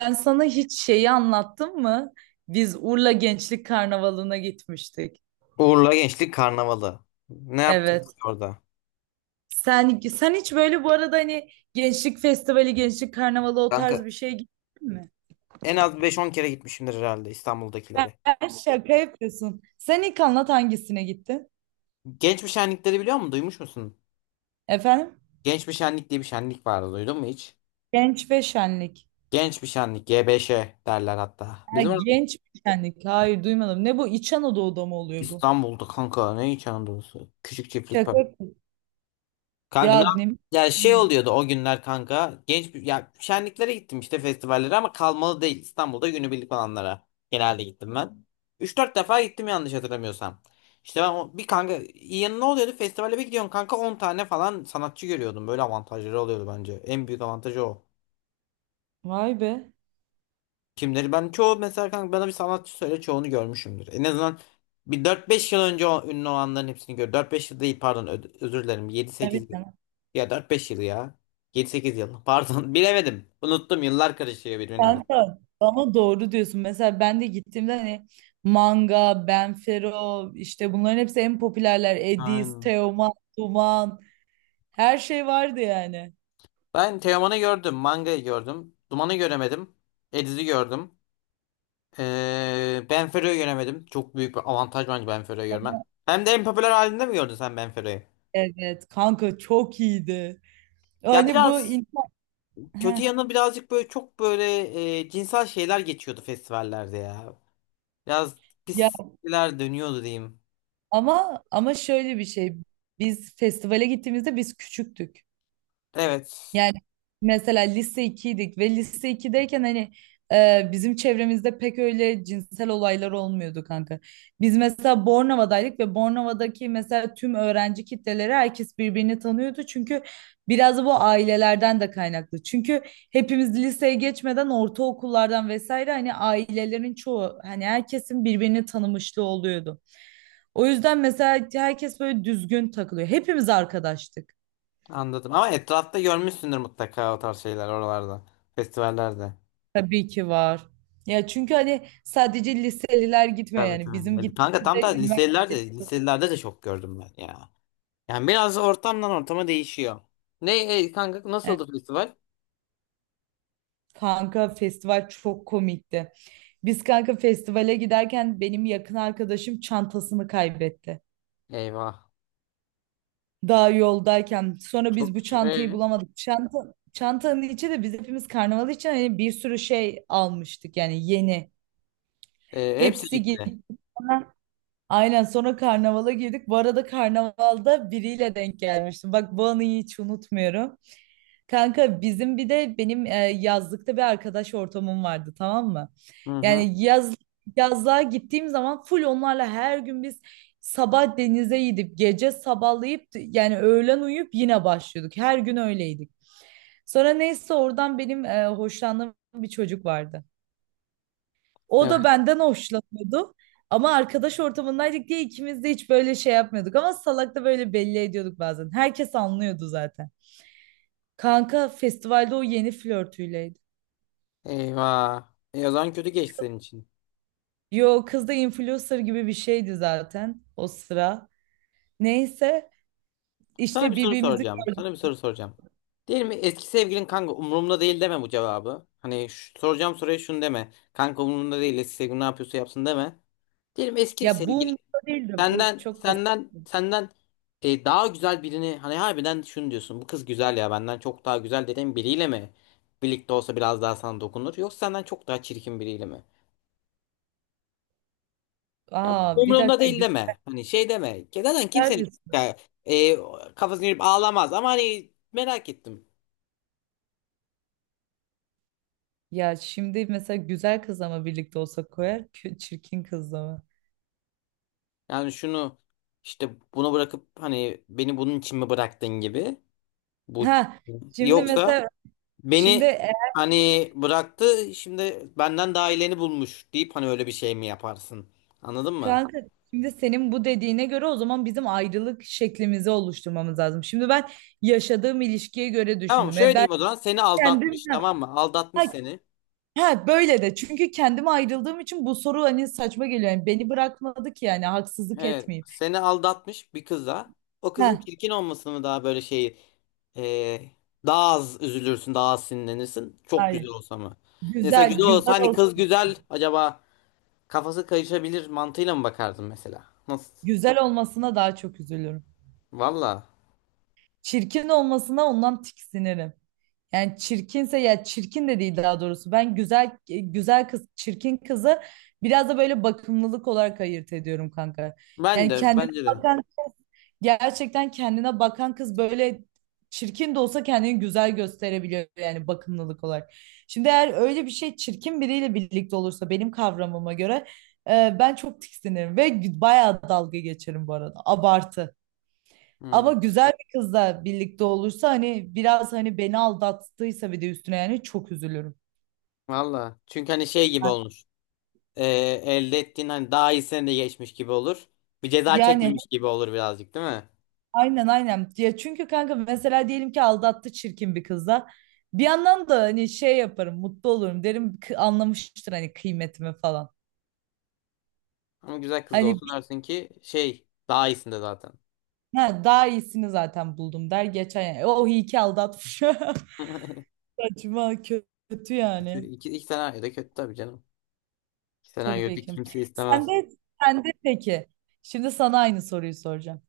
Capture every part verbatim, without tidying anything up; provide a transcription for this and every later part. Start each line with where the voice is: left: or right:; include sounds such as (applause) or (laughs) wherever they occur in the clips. right: Ben sana hiç şeyi anlattım mı? Biz Urla Gençlik Karnavalı'na gitmiştik.
left: Uğurla Gençlik Karnavalı. Ne yaptık
right: Evet.
left: orada?
right: Sen sen hiç böyle bu arada hani Gençlik Festivali, Gençlik Karnavalı o
left: Kanka
right: tarz bir şeye gittin mi?
left: en az beş on kere gitmişimdir herhalde İstanbul'dakilere.
right: Sen şaka yapıyorsun. Sen ilk anlat hangisine gittin?
left: Genç bir şenlikleri biliyor musun? Duymuş musun?
right: Efendim?
left: Genç bir şenlik diye bir şenlik vardı. Duydun mu hiç?
right: Genç ve Şenlik.
left: Genç bir şenlik. G B Ş derler hatta.
right: Ha,
left: Bizim orada
right: genç ve Şenlik. Hayır duymadım. Ne bu? İç Anadolu'da mı oluyor bu?
left: İstanbul'da kanka ne hiç anadolusu. Küçük çiftlik var.
right: Şaka yapıyorsun.
left: Kanka ne
right: Ya
left: yap-
right: ne?
left: Ya şey oluyordu o günler kanka. Genç bir- ya şenliklere gittim işte festivallere ama kalmalı değil. İstanbul'da günübirlik olanlara genelde gittim ben. Üç dört defa gittim yanlış hatırlamıyorsam. İşte ben o- bir kanka yanı ne oluyordu? Festivale bir gidiyorsun kanka on tane falan sanatçı görüyordum. Böyle avantajları oluyordu bence. En büyük avantajı o.
right: Vay be.
left: Kimleri ben çoğu mesela kanka bana bir sanatçı söyle çoğunu görmüşümdür. En azından bir dört beş yıl önce o, ünlü olanların hepsini gör. Dört beş yıl değil pardon ö- özür dilerim. Yedi
right: Tabii
left: sekiz
right: canım.
left: ya dört beş yıl ya. Yedi sekiz yıl. (laughs) Pardon. Bilemedim. Unuttum. Yıllar karışıyor birbirine.
right: Kanka ama doğru diyorsun. Mesela ben de gittiğimde hani Manga, Benfero işte bunların hepsi en popülerler. Edis,
left: Aynen.
right: Teoman, Duman, her şey vardı yani.
left: Ben Teoman'ı gördüm. Manga'yı gördüm. Duman'ı göremedim. Ediz'i gördüm. Ee, Benfero'yu göremedim. Çok büyük bir avantaj bence Benfero'yu görmem. Hem de en popüler halinde mi gördün sen Benfero'yu?
right: Evet kanka çok iyiydi.
left: Ya
right: Hani bu
left: biraz
right: in- Heh,
left: kötü yanı birazcık böyle çok böyle e, cinsel şeyler geçiyordu festivallerde ya. Biraz
right: ya
left: pisler dönüyordu diyeyim.
right: ama ama şöyle bir şey. Biz festivale gittiğimizde biz küçüktük.
left: Evet.
right: Yani mesela lise ikiydik ve lise ikideyken hani e, bizim çevremizde pek öyle cinsel olaylar olmuyordu kanka. Biz mesela Bornova'daydık ve Bornova'daki mesela tüm öğrenci kitleleri herkes birbirini tanıyordu. Çünkü biraz da bu ailelerden de kaynaklı. Çünkü hepimiz liseye geçmeden ortaokullardan vesaire hani ailelerin çoğu hani herkesin birbirini tanımışlığı oluyordu. O yüzden mesela herkes böyle düzgün takılıyor. Hepimiz arkadaştık.
left: Anladım. Ama etrafta görmüşsündür mutlaka o tarz şeyler oralarda. Festivallerde.
right: Tabii ki var. Ya çünkü hani sadece liseliler gitmiyor,
left: Tabii
right: yani
left: tabii.
right: bizim
left: Yani kanka tam da
right: gittiğimizde üniversite.
left: liselerde, liselerde de çok gördüm ben ya. Yani biraz ortamdan ortama değişiyor. Ne e, kanka
right: Evet,
left: nasıldı festival?
right: kanka festival çok komikti. Biz kanka festivale giderken benim yakın arkadaşım çantasını kaybetti.
left: Eyvah.
right: Daha yoldayken sonra biz
left: Çok
right: bu çantayı
left: e,
right: bulamadık. Çanta, çantanın içi de biz hepimiz karnaval için hani bir sürü şey almıştık yani yeni.
left: e, hepsi
right: Hepsi
left: gitti.
right: gitti. Aynen, sonra karnavala girdik. Bu arada karnavalda biriyle denk gelmiştim. Bak bu anıyı hiç unutmuyorum. Kanka bizim bir de benim e, yazlıkta bir arkadaş ortamım vardı, tamam mı?
left: Hı hı.
right: Yani yaz yazlığa gittiğim zaman full onlarla her gün biz sabah denize gidip gece sabahlayıp yani öğlen uyuyup yine başlıyorduk. Her gün öyleydik. Sonra neyse oradan benim e, hoşlandığım bir çocuk vardı. O
left: Evet.
right: da benden hoşlanıyordu. Ama arkadaş ortamındaydık diye ikimiz de hiç böyle şey yapmıyorduk. Ama salak da böyle belli ediyorduk bazen. Herkes anlıyordu zaten. Kanka festivalde o yeni flörtüyleydi.
left: Eyvah. E, o zaman kötü geçti senin için.
right: Yo, kız da influencer gibi bir şeydi zaten o sıra. Neyse
left: Sana
right: işte
left: bir soru
right: birbirimizi
left: soracağım.
right: gördük.
left: Sana bir soru soracağım. Diyelim mi eski sevgilin kanka umurumda değil deme bu cevabı. Hani şu- soracağım soruya şunu deme. Kanka umurumda değil eski sevgilin ne yapıyorsa yapsın deme. Diyelim eski bir
right: Ya bu
left: sevgili.
right: umurumda değildi. Bu
left: Senden
right: çok basit.
left: senden senden e, daha güzel birini hani harbiden şunu diyorsun. Bu kız güzel ya benden çok daha güzel dediğin biriyle mi? Birlikte olsa biraz daha sana dokunur. Yoksa senden çok daha çirkin biriyle mi? Ya bu
right: Aa bir
left: umurumda
right: dakika,
left: değil deme. Hani şey deme. Zaten
right: güzel bir
left: kimsenin
right: soru.
left: ya, e, kafasını girip ağlamaz ama hani merak ettim.
right: Ya şimdi mesela güzel kızla mı birlikte olsa koyar, kö- çirkin kızla mı?
left: Yani şunu işte bunu bırakıp hani beni bunun için mi bıraktın gibi. Bu
right: Ha şimdi
left: yoksa
right: mesela şimdi
left: beni hani bıraktı şimdi benden daha iyileni bulmuş deyip hani öyle bir şey mi yaparsın? Anladın mı?
right: Kanka şimdi senin bu dediğine göre o zaman bizim ayrılık şeklimizi oluşturmamız lazım. Şimdi ben yaşadığım ilişkiye göre
left: Tamam
right: düşündüm.
left: şöyle
right: E ben
left: diyeyim o zaman seni
right: kendim
left: aldatmış
right: ha,
left: tamam mı? Aldatmış seni.
right: ha, böyle de çünkü kendim ayrıldığım için bu soru hani saçma geliyor. Yani beni bırakmadı ki yani haksızlık
left: Evet
right: etmeyeyim.
left: seni aldatmış bir kıza. O kızın
right: Ha,
left: çirkin olmasını mı daha böyle şey e, daha az üzülürsün daha az sinirlenirsin. Çok
right: hayır.
left: güzel olsa mı? Mesela güzel
right: Güzel,
left: olsa
right: güzel
left: hani
right: ol,
left: kız güzel acaba kafası kayışabilir mantığıyla mı bakardın mesela? Nasıl?
right: güzel olmasına daha çok üzülürüm.
left: Valla
right: Çirkin olmasına ondan tiksinirim. Yani çirkinse, ya çirkin de değil daha doğrusu. Ben güzel güzel kız, çirkin kızı biraz da böyle bakımlılık olarak ayırt ediyorum kanka.
left: ben
right: Yani
left: de
right: kendine
left: bence de.
right: bakan gerçekten kendine bakan kız böyle çirkin de olsa kendini güzel gösterebiliyor yani bakımlılık olarak. Şimdi eğer öyle bir şey çirkin biriyle birlikte olursa benim kavramıma göre e, ben çok tiksinirim ve bayağı dalga geçerim bu arada. Abartı. Ama
left: Hı.
right: güzel bir kızla birlikte olursa hani biraz hani beni aldattıysa bir de üstüne yani çok üzülürüm.
left: Valla. Çünkü hani şey gibi olmuş. Ee, elde ettiğin hani daha iyisine de geçmiş gibi olur. Bir ceza
right: Yani
left: çekmemiş gibi olur birazcık değil mi?
right: aynen aynen. Ya çünkü kanka mesela diyelim ki aldattı çirkin bir kızla. Bir yandan da hani şey yaparım, mutlu olurum derim, "Kı- anlamıştır hani kıymetimi falan."
left: Ama güzel kız da
right: Hani
left: olsa
right: bi-
left: dersin ki şey daha iyisinde zaten.
right: ha, Daha iyisini zaten buldum der geçen yani. O iyi ki aldatmış. (laughs)
left: (laughs)
right: Saçma, kötü
left: Kötü.
right: yani.
left: İki, iki senaryo da kötü tabii canım. İki senaryo
right: Tabii
left: da
right: ki.
left: kimse istemez.
right: Sen de sen de peki. Şimdi sana aynı soruyu soracağım.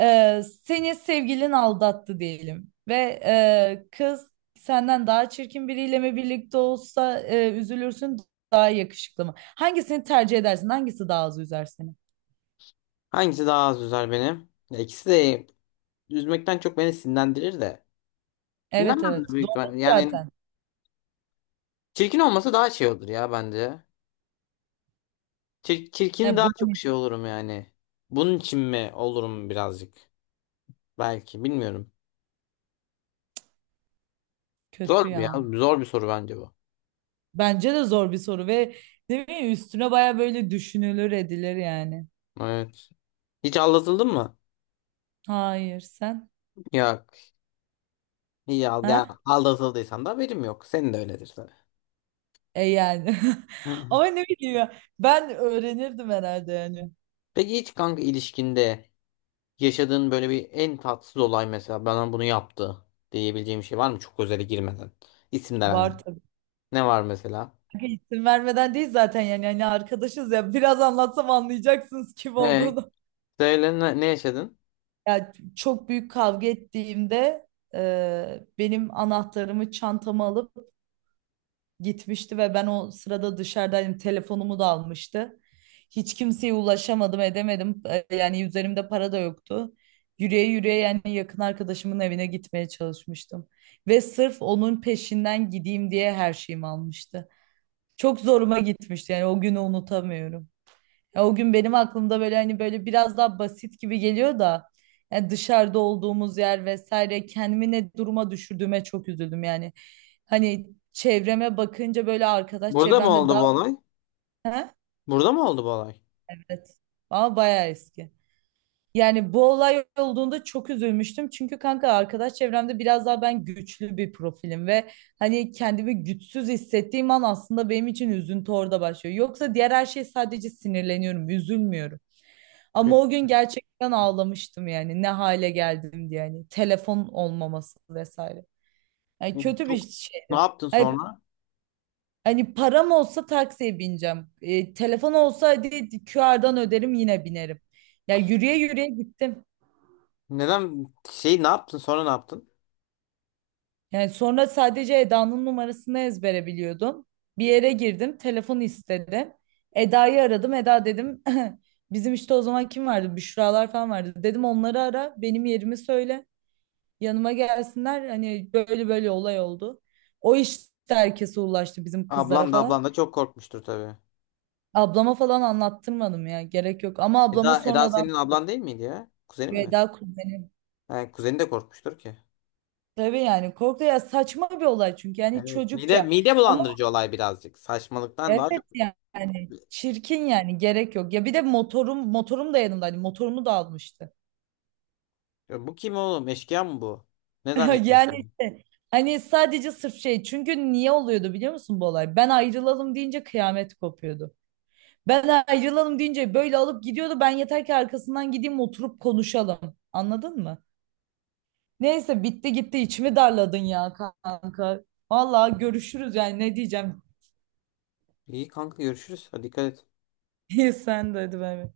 right: Ee, seni sevgilin aldattı diyelim ve e, kız senden daha çirkin biriyle mi birlikte olsa e, üzülürsün, daha yakışıklı mı? Hangisini tercih edersin? Hangisi daha az üzer seni?
left: Hangisi daha az üzer benim? Ya ikisi de üzmekten çok beni sinirlendirir de.
right: Evet
left: Sinirlenmem de
right: evet
left: büyük
right: doğru
left: ihtimalle. Yani
right: zaten.
left: çirkin olması daha şey olur ya bence. Çir- çirkin
right: He,
left: daha
right: bu da
left: çok
right: bir-
left: şey olurum yani. Bunun için mi olurum birazcık? Belki bilmiyorum. Zor
right: Kötü
left: bir ya.
right: ya.
left: Zor bir soru bence bu.
right: Bence de zor bir soru ve ne bileyim üstüne baya böyle düşünülür edilir yani.
left: Evet. Hiç aldatıldın mı?
right: Hayır, sen?
left: Yok. İyi al yani
right: Ha?
left: aldatıldıysan da haberim yok. Senin de öyledir tabii.
right: E yani. (laughs) Ama
left: (laughs)
right: ne bileyim ya, ben öğrenirdim herhalde yani.
left: Peki hiç kanka ilişkinde yaşadığın böyle bir en tatsız olay mesela bana bunu yaptı diyebileceğim bir şey var mı? Çok özele girmeden. İsim de
right: Var
left: vermeden.
right: tabii.
left: Ne var mesela?
right: İsim vermeden değil zaten yani yani arkadaşız ya, biraz anlatsam anlayacaksınız kim
left: He,
right: olduğunu.
left: söyle ne, ne yaşadın?
right: Ya çok büyük kavga ettiğimde e, benim anahtarımı çantama alıp gitmişti ve ben o sırada dışarıdaydım, telefonumu da almıştı. Hiç kimseye ulaşamadım edemedim. E, yani üzerimde para da yoktu. Yürüye yürüye yani yakın arkadaşımın evine gitmeye çalışmıştım. Ve sırf onun peşinden gideyim diye her şeyimi almıştı. Çok zoruma gitmişti yani o günü unutamıyorum. Ya o gün benim aklımda böyle hani böyle biraz daha basit gibi geliyor da yani dışarıda olduğumuz yer vesaire kendimi ne duruma düşürdüğüme çok üzüldüm yani. Hani çevreme bakınca böyle arkadaş
left: Burada mı
right: çevremde
left: oldu bu
right: daha.
left: olay?
right: He?
left: Burada mı oldu bu olay?
right: Evet, ama bayağı eski. Yani bu olay olduğunda çok üzülmüştüm. Çünkü kanka arkadaş çevremde biraz daha ben güçlü bir profilim ve hani kendimi güçsüz hissettiğim an aslında benim için üzüntü orada başlıyor. Yoksa diğer her şey sadece sinirleniyorum, üzülmüyorum.
left: E,
right: Ama o gün gerçekten ağlamıştım yani ne hale geldim diye, yani telefon olmaması vesaire.
left: e,
right: Yani kötü bir
left: Çok ne
right: şeydi.
left: yaptın
right: Hani,
left: sonra?
right: hani param olsa taksiye bineceğim. E, telefon olsa hadi Q R'dan öderim yine binerim. Yani yürüye yürüye gittim.
left: Neden şey ne yaptın sonra ne yaptın?
right: Yani sonra sadece Eda'nın numarasını ezbere biliyordum. Bir yere girdim, telefon istedi. Eda'yı aradım. Eda dedim, (laughs) bizim işte o zaman kim vardı? Büşralar falan vardı. Dedim onları ara, benim yerimi söyle. Yanıma gelsinler, hani böyle böyle olay oldu. O işte herkese ulaştı bizim kızlara
left: Ablan da
right: falan.
left: ablan da çok korkmuştur tabii.
right: Ablama falan anlattırmadım ya, gerek yok. Ama ablama
left: Eda, Eda
right: sonradan.
left: senin ablan değil miydi ya? Kuzenin mi?
right: Veda kuzenim.
left: Ha, kuzeni de korkmuştur ki.
right: Tabii yani korktu ya, saçma bir olay çünkü yani
left: Evet. Mide,
right: çocukça.
left: mide
right: Ama
left: bulandırıcı olay birazcık. Saçmalıktan daha
right: evet
left: çok.
right: yani çirkin, yani gerek yok. Ya bir de motorum motorum da yanımda yanımdaydı. Motorumu da almıştı.
left: Ya bu kim oğlum? Eşkıya mı bu? Ne
right: (laughs) Yani
left: zannediyorsun?
right: işte hani sadece sırf şey, çünkü niye oluyordu biliyor musun bu olay? Ben ayrılalım deyince kıyamet kopuyordu. Ben ayrılalım deyince böyle alıp gidiyordu. Ben yeter ki arkasından gideyim oturup konuşalım. Anladın mı? Neyse bitti gitti, içimi darladın ya kanka. Vallahi görüşürüz yani ne diyeceğim.
left: İyi kanka görüşürüz. Hadi dikkat et.
right: (laughs) Sen de hadi, bay bay.